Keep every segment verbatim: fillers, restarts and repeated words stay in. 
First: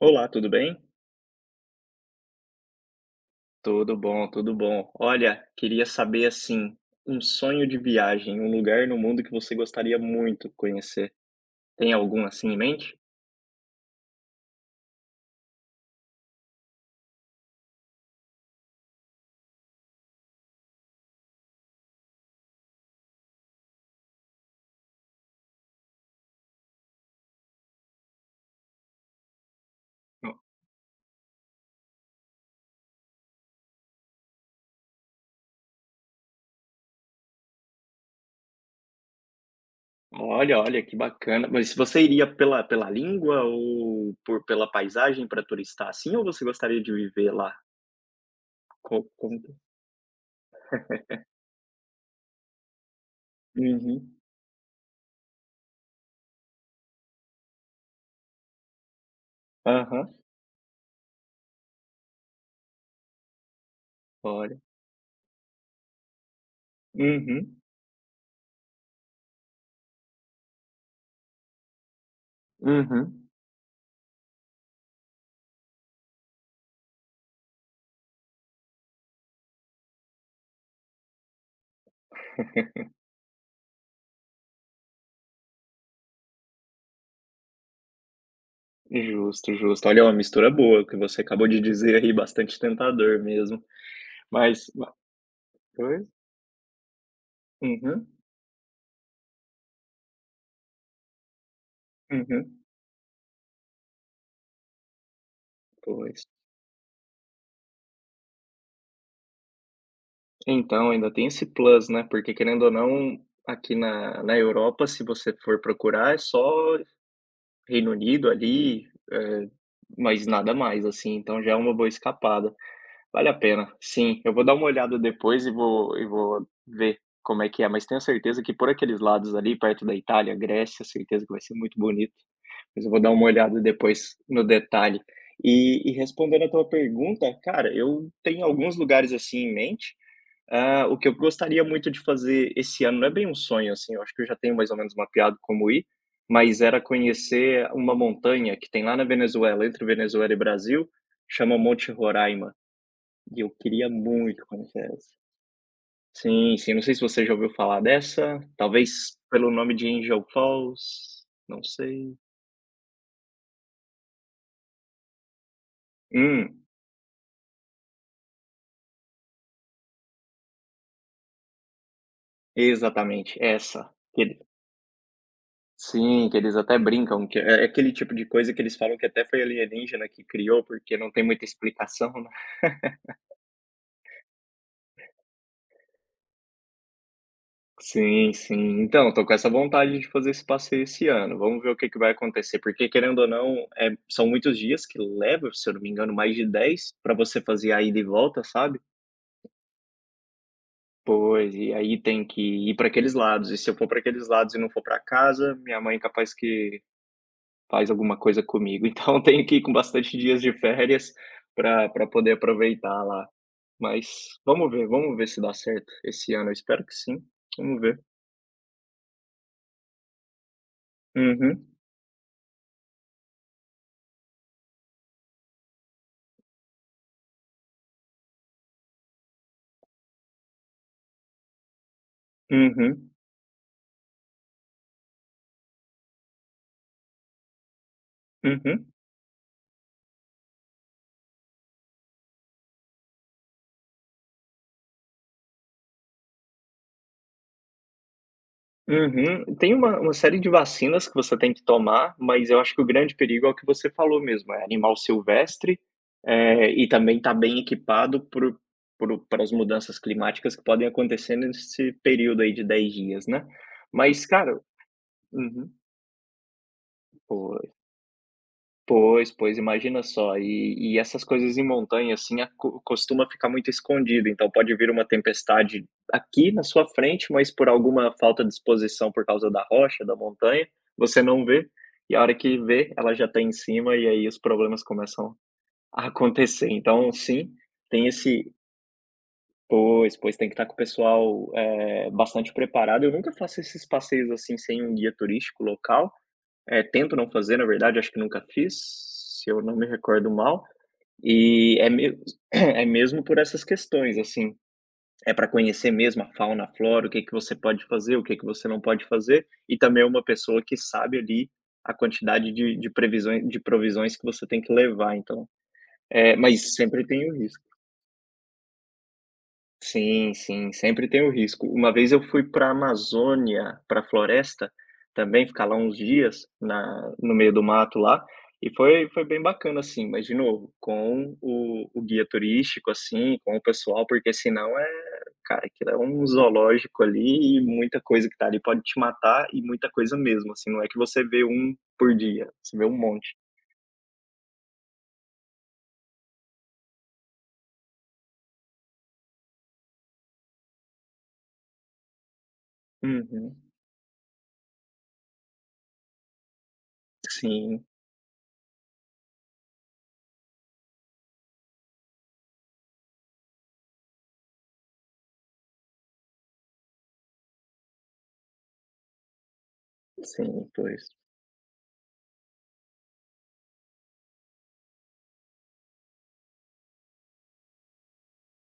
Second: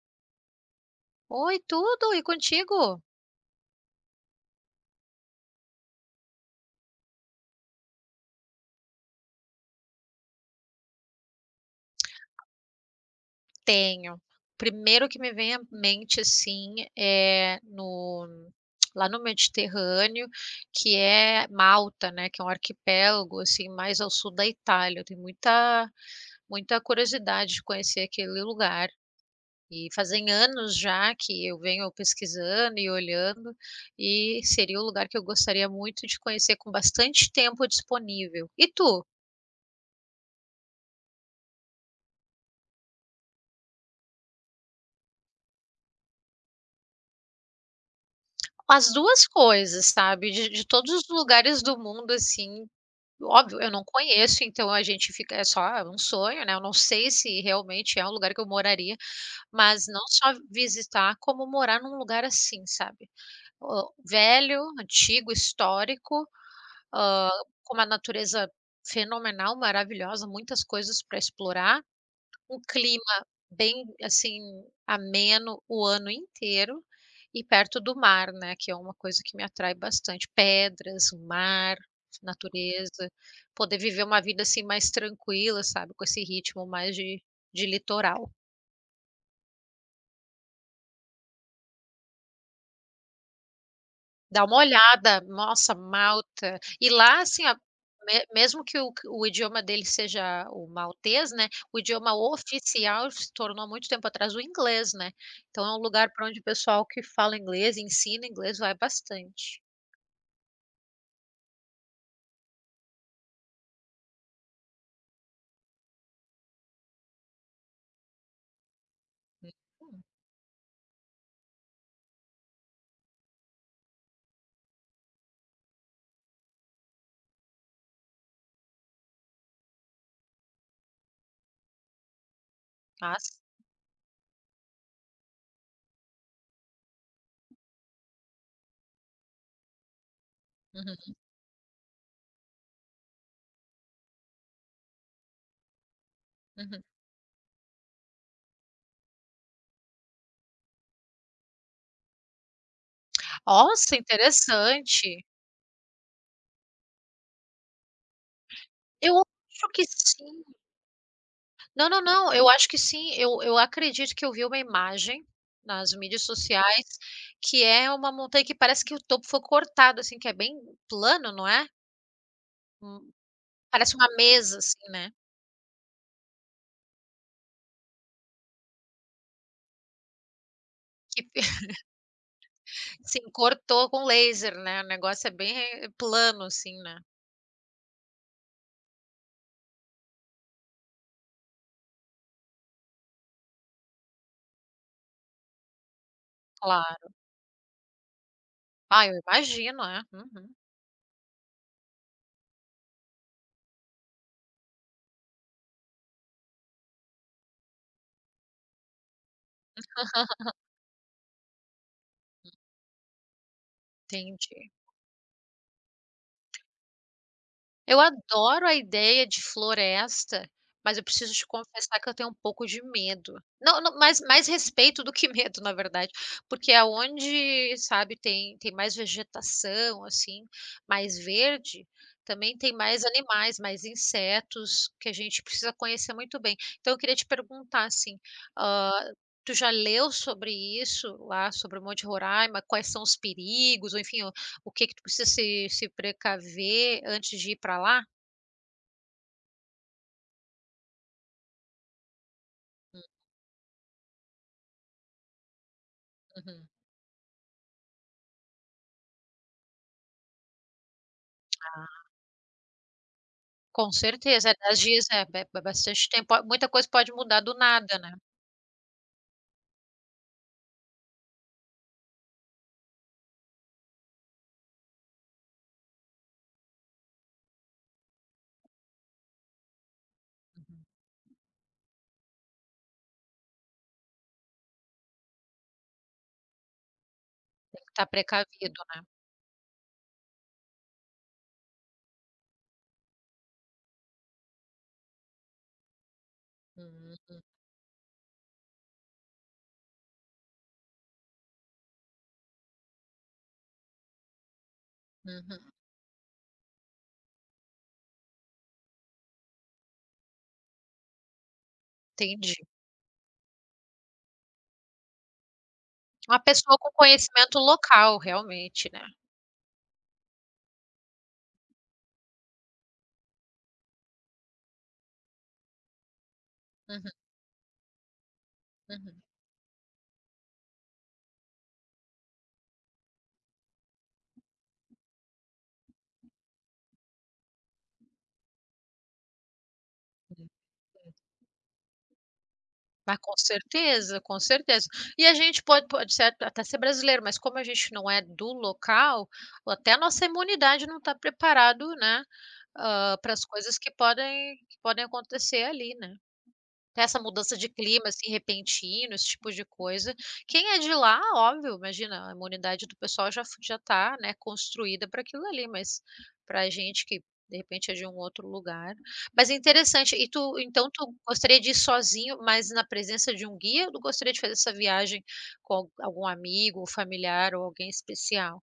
Olá, tudo bem? Oi, tudo. E contigo? Tudo bom, tudo bom. Olha, queria saber, assim, um sonho de viagem, um lugar no mundo que você gostaria muito conhecer. Tem algum assim em mente? Tenho. Primeiro que me vem à mente, assim, é no lá no Mediterrâneo, que é Malta, né, que é um arquipélago, assim, mais ao sul da Itália. Eu tenho muita muita curiosidade de conhecer aquele lugar. E, fazem No anos já, que eu venho pesquisando e olhando, e seria o lugar que eu gostaria muito de conhecer, com bastante tempo disponível. E tu? Olha, olha, que bacana. Mas você iria pela pela língua ou por pela paisagem, pra turistar, assim, ou você gostaria de viver lá? As Co duas com coisas, sabe? De de todos os lugares do mundo assim óbvio, eu não Uhum. conheço, então a gente fica é só, é um sonho, né. Eu não sei se realmente é um lugar que eu moraria, mas não Aham. só visitar, como morar num lugar assim, sabe. O Olha. velho, antigo, histórico, hã, Uhum. com uma natureza fenomenal, maravilhosa, muitas coisas para explorar. Um Uhum. clima bem, assim, ameno o ano inteiro, e perto do mar, né, que é uma coisa que me atrai bastante pedras, o mar, natureza. Poder viver uma vida assim, mais tranquila, sabe, com esse ritmo mais de de litoral. Justo, justo. Olha, uma mistura boa que você acabou de dizer aí, bastante tentador mesmo. Dá uma Mas, ma olhada. Nossa, pois? Malta. E lá assim a Uhum. me mesmo que o que o idioma dele seja o maltês, né, o idioma Uhum. oficial se tornou, muito tempo atrás, o inglês, né. Então é um lugar Pois. para onde o pessoal que fala inglês e ensina inglês vai bastante. Então, ainda tem esse plus, né? Porque querendo ou não, aqui na na Europa, se você for procurar, é só Reino Unido ali, eh, É claro. mas nada mais assim. Então já é uma boa escapada. Vale a pena sim, eu vou dar uma olhada depois e vou e vou ver como é que é, mas tenho a certeza que por aqueles lados ali, perto da Itália, Grécia, certeza que vai ser muito bonito. Mas eu vou dar A uma si olhada depois, no detalhe. E e respondendo a tua pergunta, cara, eu tenho alguns lugares assim em mente, ah, o que eu Uhum. gostaria muito de fazer esse ano não é bem um sonho assim, eu acho que eu já tenho mais ou menos mapeado de como ir, mas era Uhum. conhecer uma montanha que tem lá na Venezuela, entre Venezuela e Brasil, chama Monte Roraima. E eu queria Nossa, muito conhecer essa. interessante. Sim, sim. Não sei se você já ouviu falar dessa, Eu talvez pelo acho nome que de Angel sim. Falls, não Não, não, sei. não, eu acho que sim. Eu eu acredito que eu vi uma imagem nas mídias Hum. sociais, que é uma montanha que parece que o topo foi cortado, assim, que é bem plano, não é? Hum. Exatamente, essa. Parece uma Que ele mesa assim, né? Sim, que eles até brincam, que é é aquele tipo de coisa que eles falam que até foi alienígena que criou, porque não Que tem pe muita explicação, né? Sim, cortou com laser, né? O negócio é bem plano assim, né? Sim, sim. Então, eu estou com essa vontade de fazer esse passeio esse ano. Vamos ver o que que vai acontecer, porque querendo ou não, é, são muitos dias que leva, se eu não me engano mais de dez Claro. para você fazer a ida e volta, sabe. Ah, eu imagino. É, uhum. Pois. E aí tem que ir pra aqueles lados, e se eu for pra aqueles lados e não for pra casa, minha mãe é capaz que faz alguma coisa comigo. Então eu tenho que ir com bastante dias de férias, para para poder aproveitar lá. Mas, Entendi. vamos ver, vamos ver se dá certo esse ano. Eu espero que sim. Vamos ver. Eu adoro a ideia de floresta, mas eu preciso te Uhum. confessar que eu tenho um pouco de medo. Não não, mais mais respeito do que medo, na verdade. Porque aonde, sabe, tem tem mais vegetação, assim, mais verde, também tem mais Uhum. animais, mais insetos, que a gente precisa conhecer muito bem. Então eu queria te perguntar assim, Uhum. ah, tu já leu sobre isso lá, sobre o Monte Roraima, quais são os perigos, ou enfim o o que que tu precisa se se precaver, antes de ir para lá? Uhum, e tem uma uma série de vacinas que você tem que tomar, mas eu acho que o Hum. grande perigo é o que você falou mesmo. É animal silvestre, Uhum. eh, e também está bem equipado para o para o pra as mudanças climáticas que podem acontecer nesse Ah. período aí de dez dias, né. Com Mas certeza é, cara dez dias, é ba uhum. bastante tempo, muita coisa pode mudar do Pois. nada, né? Pois, pois, imagina só, e e essas coisas em montanha assim a co costuma ficar muito escondido. Então pode vir uma tempestade aqui na sua frente, mas por alguma falta de exposição por causa da rocha, da montanha, Uhum. você não vê e a hora que vê, ela já está em cima, e aí os problemas começam a acontecer. Então sim, Tem tá tem esse precavido, né? Pois, pois, tem que estar com o pessoal, é, bastante preparado. Eu nunca faço esses passeios, assim, sem um guia turístico local, eh, tento não Hum. fazer. Na verdade, acho que nunca fiz, se eu não me recordo mal e é me é mesmo por essas questões, assim, é pra Uhum. conhecer mesmo a fauna, a flora, o que que você pode fazer, o que que você não pode fazer. E também é uma pessoa que sabe ali a quantidade Entendi. de de previsões de provisões que você tem que levar. Então, eh, Uma mas pessoa com sempre tem o risco. conhecimento local realmente, né. Sim, sim, sempre tem o risco. Uma vez eu fui para a Amazônia para a floresta também ficar lá uns dias Uhum. na no meio do mato lá e foi Uhum. foi bem bacana assim, mas de novo com o o guia turístico, assim com o pessoal, porque se não é, cara, aquilo é um zoológico ali e muita coisa que está ali, pode te matar e muita coisa mesmo, assim não é que [unintelligible] você vê um por dia. Você vê um Ah, monte. com certeza, com certeza, e a gente pode pode ser até ser brasileiro, mas como a gente não é do local ou até a nossa imunidade não está preparado, né. Ah, para as Uhum. coisas que podem que podem acontecer ali, né. Essa mudança de Sim. clima assim repentino, esse tipo de coisa. Quem é de lá, óbvio, imagina a imunidade do pessoal já fa já está, né, construída para aquilo ali, mas para a gente que de repente é de um outro lugar. Mas é interessante e tu, Sim, então, pois. tu gostaria de ir sozinho, mas na presença de um guia, gostaria de fazer essa viagem com al algum amigo familiar ou alguém especial?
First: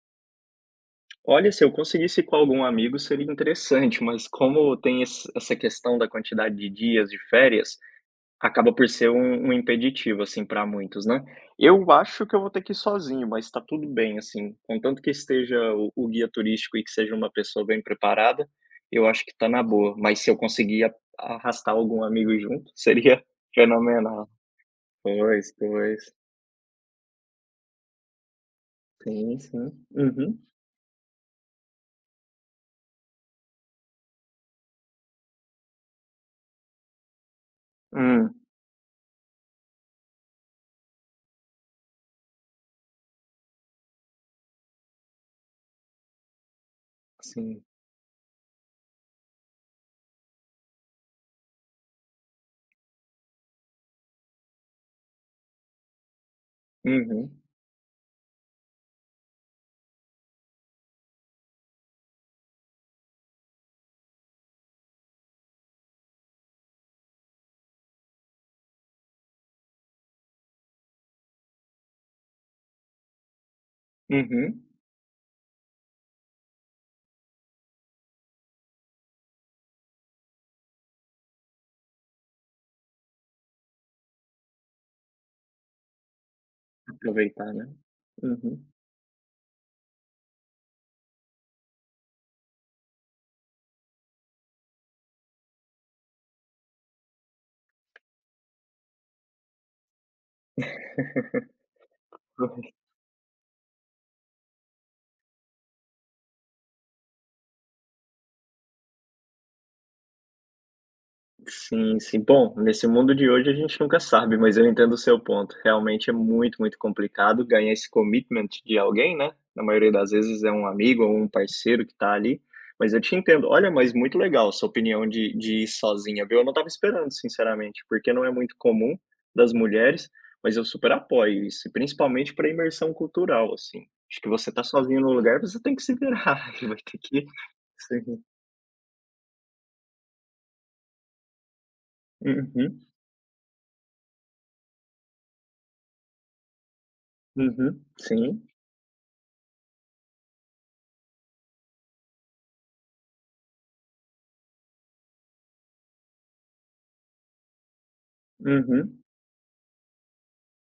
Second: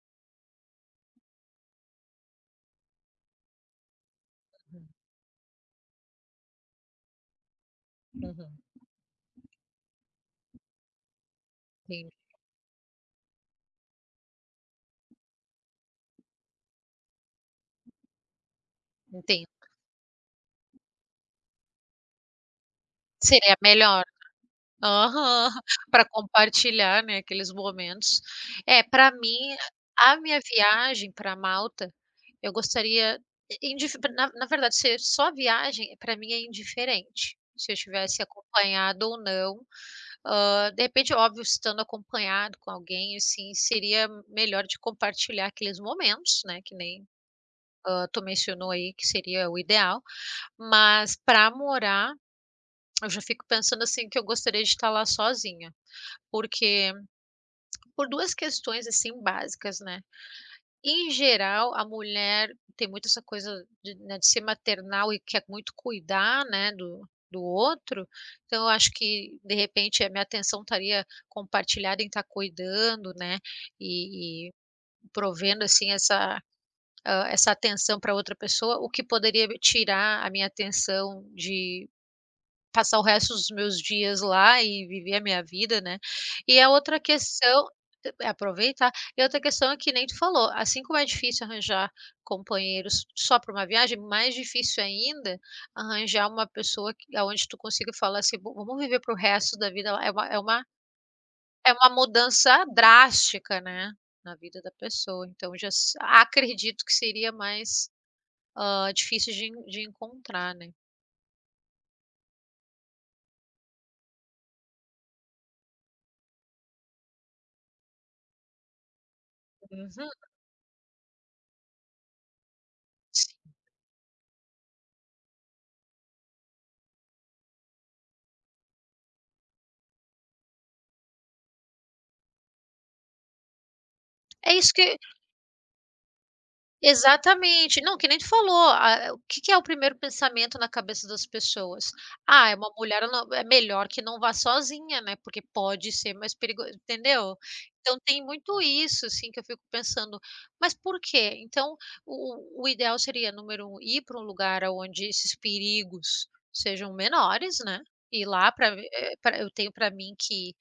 Olha, se eu conseguisse com algum amigo, seria interessante. Mas como tem esse essa questão da quantidade de dias de férias, Uhum. acaba por ser um um impeditivo, assim, para muitos, né? Eu Sim. acho que eu vou ter que ir sozinho, mas está tudo bem assim, contanto que esteja o o guia turístico e que seja uma pessoa bem preparada, eu acho que Entendo. está na boa, mas se eu conseguir arrastar algum amigo junto, seria Seria melhor, fenomenal. né? Aham. Pois, Para pois. compartilhar, né, aqueles momentos. É para Sim, mim sim, a minha uhum. viagem para Malta. Eu gostaria indif na na verdade, ser só a viagem para mim é indiferente. Se eu tivesse Hum. acompanhado ou não. Hã, de repente, é óbvio, estando acompanhado com alguém, assim, seria melhor de compartilhar aqueles momentos, né. Que nem, Sim. hã, tu mencionou aí que seria o ideal, mas pra morar, eu já fico pensando, assim, que eu gostaria de estar lá sozinha. Porque, Uhum. por duas questões assim básicas, né. Em geral, a mulher tem muito essa coisa de, né, de ser maternal e quer muito cuidar, né, do do outro. Então eu acho que, de repente, a minha atenção estaria compartilhada em estar cuidando, né. E e Uhum. provendo assim essa, hã, essa atenção para outra pessoa, o que poderia tirar a minha atenção de passar o resto dos meus dias lá e viver a minha vida, né? E a outra Aproveitar, questão, né? é Uhum. aproveitar e outra questão é que nem tu falou, assim como é difícil arranjar companheiros só para uma viagem, mais difícil ainda arranjar uma pessoa que aonde tu consiga falar assim, vamos viver para o resto da vida é uma é uma é uma mudança [unintelligible] drástica, né? Na vida da pessoa, então já acredito que seria mais, hã, difícil de en de encontrar, né? Sim, sim, bom, nesse mundo de hoje a gente nunca sabe, mas eu entendo o seu ponto. Realmente é muito, muito complicado ganhar esse commitment de alguém, né? Na maioria das [unintelligible] vezes é um amigo ou um parceiro que está ali, mas eu te entendo. Olha, mas muito legal sua opinião de de ir sozinha, viu. Eu não estava esperando sinceramente, porque não é muito comum das mulheres, mas eu super apoio isso, principalmente para a imersão cultural assim, acho que você É está isso que sozinho no lugar, você tem que se virar, que vai ter que Exatamente, não, que nem seguir. tu falou, ah, o que que é o primeiro pensamento na cabeça das pessoas? "Ah, é uma Uhum. mulher não é melhor que não vá sozinha, né? Porque pode ser mais perigoso", entendeu? Uhum, Então tem sim. muito isso, assim, que eu fico pensando. Mas por quê? Então o o o ideal seria número um ir para um lugar aonde esses perigos sejam menores, né. Ir lá pra, Uhum. eh, pra eu tenho pra mim que,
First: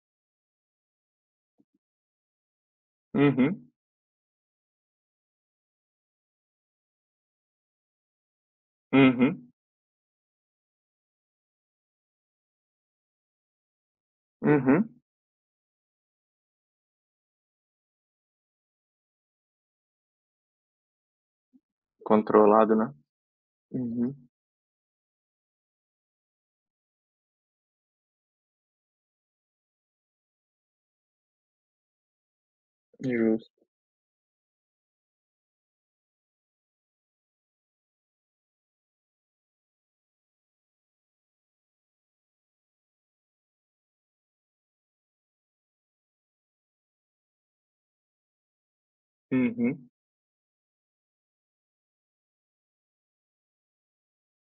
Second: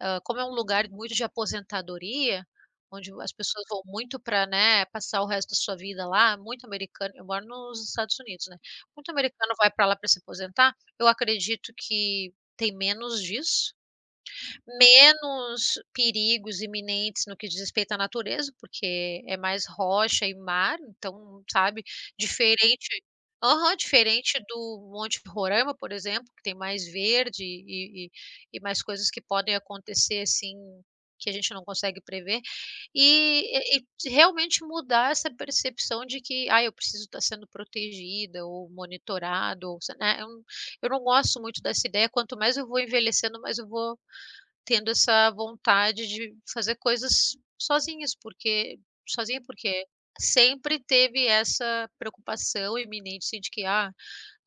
hã, como é um lugar muito de aposentadoria, onde o as pessoas Uhum. vão muito para, né, passar o resto da sua vida lá, muito americano eu moro nos Estados Unidos, né. Muito Uhum. americano vai para lá para se aposentar. Eu acredito que tem menos disso, Uhum. menos perigos iminentes no que diz respeito à natureza, porque é mais rocha e mar, então sabe Controlado, né? diferente, aham, Uhum. diferente do Monte Roraima, por exemplo, que tem mais verde e e e e mais coisas que podem acontecer, assim, que a gente não consegue prever Justo. e e e realmente mudar essa percepção de que: "Ah, eu preciso estar sendo protegida ou monitorado ou se" né? Eu eu não gosto muito dessa ideia, quanto mais eu vou envelhecendo, mais eu vou tendo essa vontade de fazer coisas sozinhas. Por que, sozinha por quê? Uhum. Sempre teve essa preocupação iminente assim de que: "Ah,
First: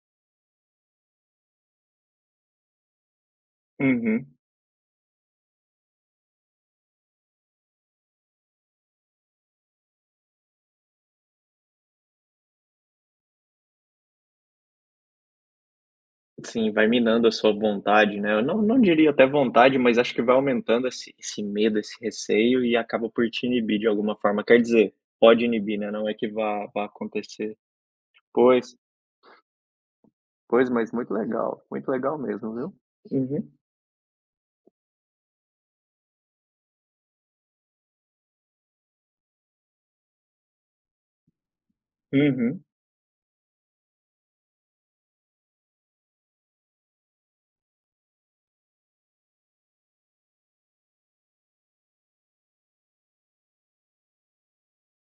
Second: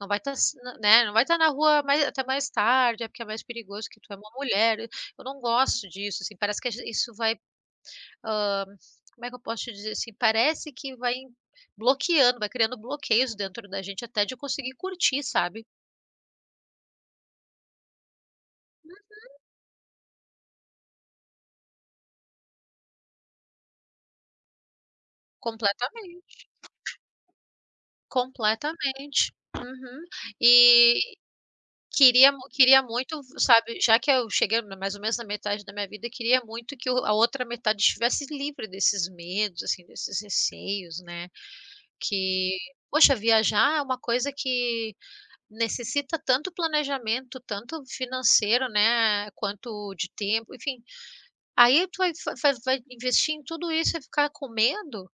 não vai estar né, não vai estar na rua mais até mais tarde, é porque é mais perigoso que tu é uma Uhum. mulher." Eu não gosto disso, assim, parece que age isso vai, hã, como é que eu posso te dizer assim? Parece que vai bloqueando, vai criando bloqueios dentro da gente, até de conseguir curtir, sabe? Sim, vai minando a sua vontade, né? Eu não não Uhum. diria até vontade, mas acho que vai aumentando esse esse medo, esse receio e acaba por te inibir de alguma forma. Quer dizer, pode inibir, né? Não é que Completamente. vá vá acontecer. Pois. Completamente. Uhum. Pois, mas E muito legal, muito legal queria mu mesmo, viu? queria muito, Uhum. sabe, já que eu cheguei mais ou menos na metade da minha vida, eu queria muito que a outra metade estivesse livre desses medos assim desses receios, né. Que Uhum. poxa, viajar é uma coisa que necessita tanto planejamento, tanto financeiro, né. Quanto de tempo, enfim, aí tu vai fa vai vai investir em tudo isso e ficar com medo?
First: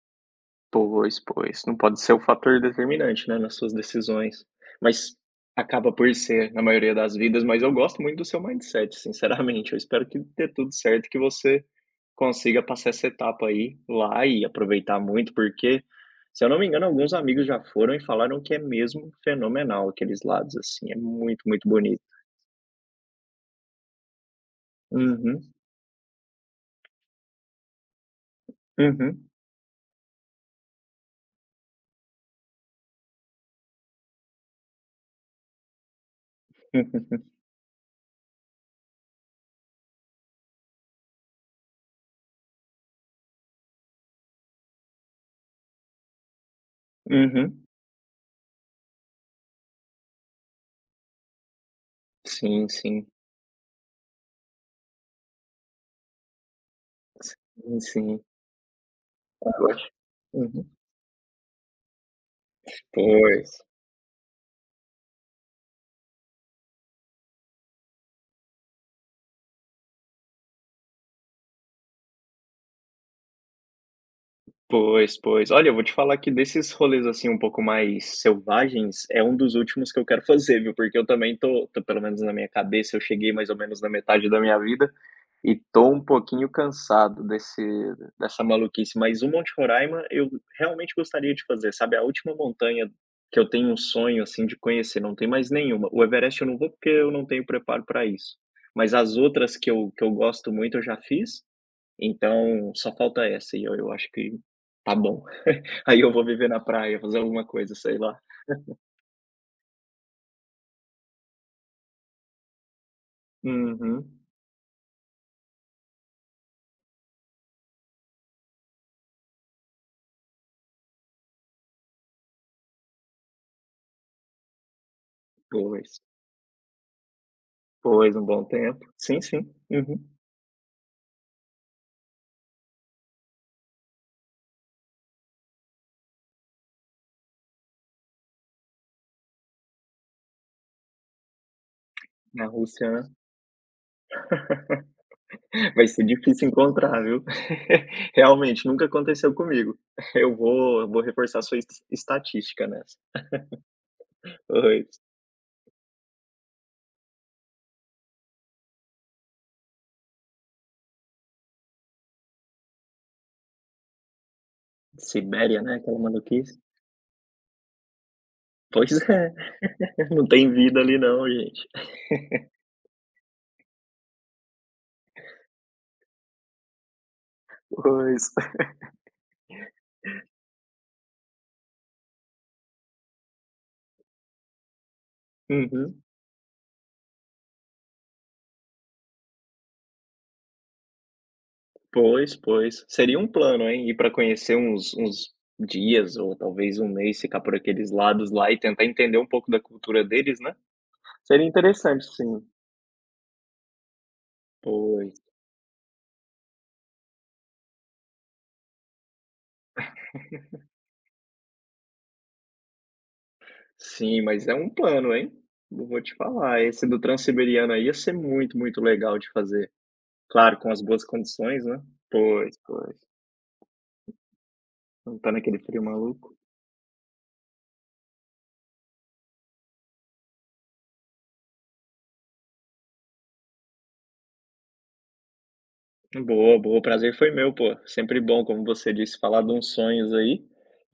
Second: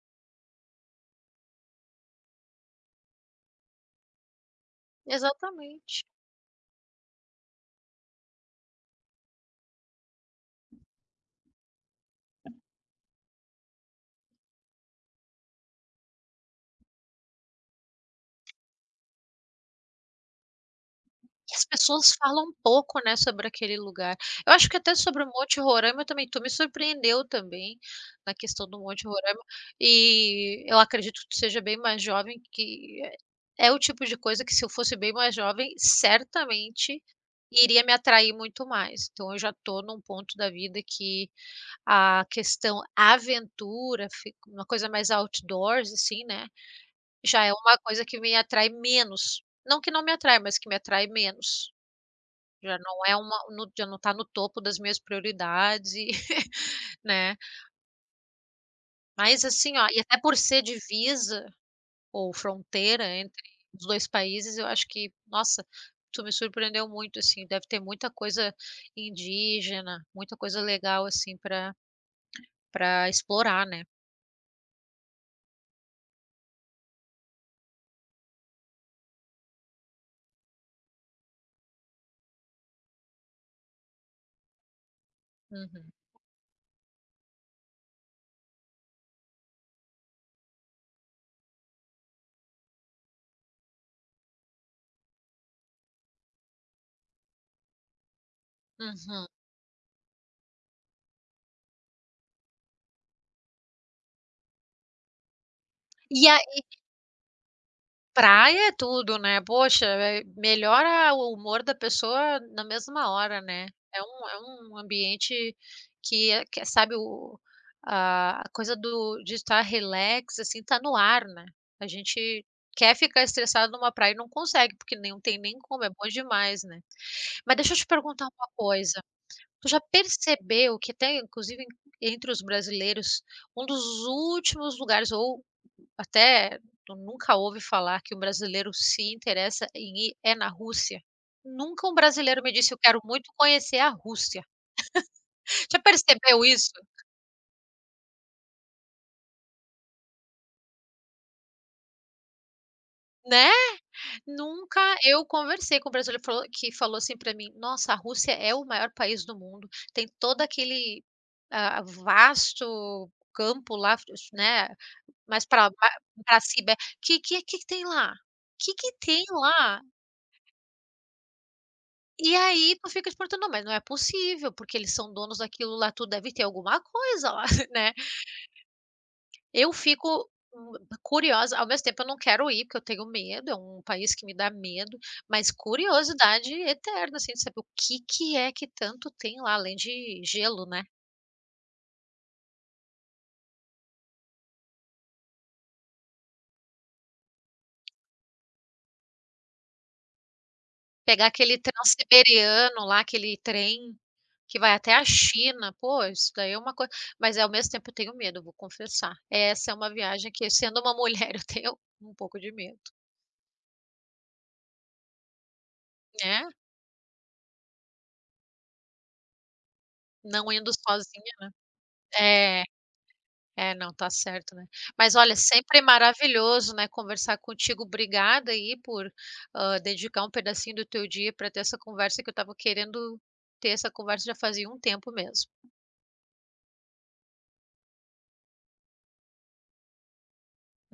Pois, pois não pode ser um fator determinante, né, nas suas decisões. Mas acaba Exatamente. por ser na maioria das vidas. Mas eu gosto muito do seu mindset, sinceramente. Eu espero que dê tudo certo e que você consiga passar essa etapa aí lá e aproveitar muito, porque, se eu não me engano, alguns amigos já foram e falaram que é mesmo fenomenal. Aqueles lados assim é muito, As muito bonito. pessoas falam um pouco, né, sobre aquele lugar. Eu acho que até sobre o Uhum. Monte Roraima também. Tu me surpreendeu também na questão do Monte Uhum. Roraima e eu acredito que tu seja bem mais jovem, que é o tipo de coisa que se eu fosse bem mais jovem, certamente iria me atrair muito mais. Então eu já estou num ponto da vida que a questão aventura fica uma coisa mais outdoors assim, né? Já é Uhum. uma coisa que me atrai menos, não que não me atrai, mas que me atrai menos. Sim, Já não sim. é uma já não tá no topo das minhas prioridades, né? Si sim, sim. Mas assim ó, [unintelligible] e até por ser uhum. divisa ou fronteira entre Pois. os dois países, eu acho que, nossa, tu me surpreendeu muito, assim. Deve ter muita coisa indígena, muita coisa legal, assim, para para explorar, né? Pois, pois. Olha, eu vou te falar que desses rolês assim, um pouco mais selvagens, é um dos últimos que eu quero fazer, viu, porque eu também tô tô pelo menos na minha cabeça, eu cheguei mais ou menos na metade da minha vida, e tô Uhum. um pouquinho cansado desse dessa maluquice. Mas o Monte Roraima eu realmente gostaria de fazer, sabe, a última montanha que eu tenho um sonho, assim, de conhecer, não tem mais nenhuma. O Everest eu não vou, porque eu não tenho preparo para isso. Mas as Uhum. outras que eu que eu gosto muito, eu já fiz. Então, só falta essa, e olha eu acho que tá bom. Aí eu vou E viver na aí praia, fazer alguma coisa, sei lá. Praia é tudo, né? Poxa, eh, melhora o humor da pessoa na mesma hora, né? É Uhum. um é um ambiente que é que sabe o a a coisa do de estar relax, assim, está no ar, né? A gente quer ficar estressado numa praia e não consegue, porque nem não tem nem como, é Pois. bom demais, né? Mas deixa eu te Pois, perguntar um bom uma tempo. coisa, Sim, sim. tu já Uhum. percebeu que tem, inclusive entre os brasileiros, um dos últimos lugares ou, até, tu nunca ouve falar que um brasileiro se interessa em ir é na Rússia? Nunca um brasileiro Na me disse: "Eu Rússia, quero né? muito conhecer a Rússia". Já Vai ser percebeu difícil isso? encontrar, viu. Realmente, nunca aconteceu comigo. Eu vou eu vou reforçar a sua es estatística nessa. Né? Nunca Pois. eu conversei com um brasileiro falou que falou assim para mim: "Nossa, a Rússia é o maior país do mundo, tem todo aquele, ah, vasto campo lá, [unintelligible] né? Mas Sibéria, para né? ma Com a para maluquice. Sibéria que que é que que tem lá? Que Pois que tem é. lá?" Não tem vida ali não, gente. E aí tu fica te perguntando: "Não, mas não é possível, porque eles são donos daquilo lá tudo, deve ter alguma coisa lá" né? Pois. Eu fico, hum, curiosa ao mesmo tempo eu não quero ir, porque eu tenho medo, é um país que me dá medo. Mas Uhum. curiosidade eterna, assim, de saber o que que é que tanto tem lá, além de gelo, né? Pois, pois. Seria um plano, hein? Ir para conhecer uns uns dias, ou talvez um mês, ficar por aqueles lados lá, e tentar entender um pouco da cultura deles, né? Pegar Seria aquele interessante sim. Transiberiano lá, aquele trem que vai até a Pois. China. Pô, isso daí é uma coisa mas é, ao mesmo tempo eu tenho medo, eu vou confessar. Essa é uma viagem que sendo uma mulher, eu tenho um pouco de medo. Sim, mas é um plano, hein? Eu vou te Né? falar, esse do Transiberiano aí ia ser muito, muito legal de fazer. Não Claro, indo com as boas sozinha, condições, né. Pois, né. É. pois. É, não tá certo, né. Mas Não olha, estando aquele sempre frio maluco. maravilhoso, né, conversar contigo. Obrigada aí por, hã, dedicar um pedacinho do teu dia para ter essa conversa, que eu estava querendo ter essa conversa já fazia um tempo mesmo. Boa, boa. O prazer foi meu, pô. Sempre bom, como você disse, falar de uns sonhos aí,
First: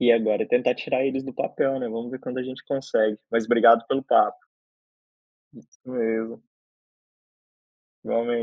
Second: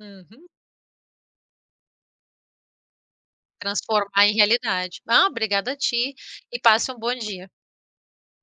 e agora tentar tirar eles do papel, né. Vamos ver quando a gente consegue. Mas obrigado pelo Transformar em papo. realidade. Ah, obrigada a Isso ti, mesmo. e passe um bom dia. Igualmente.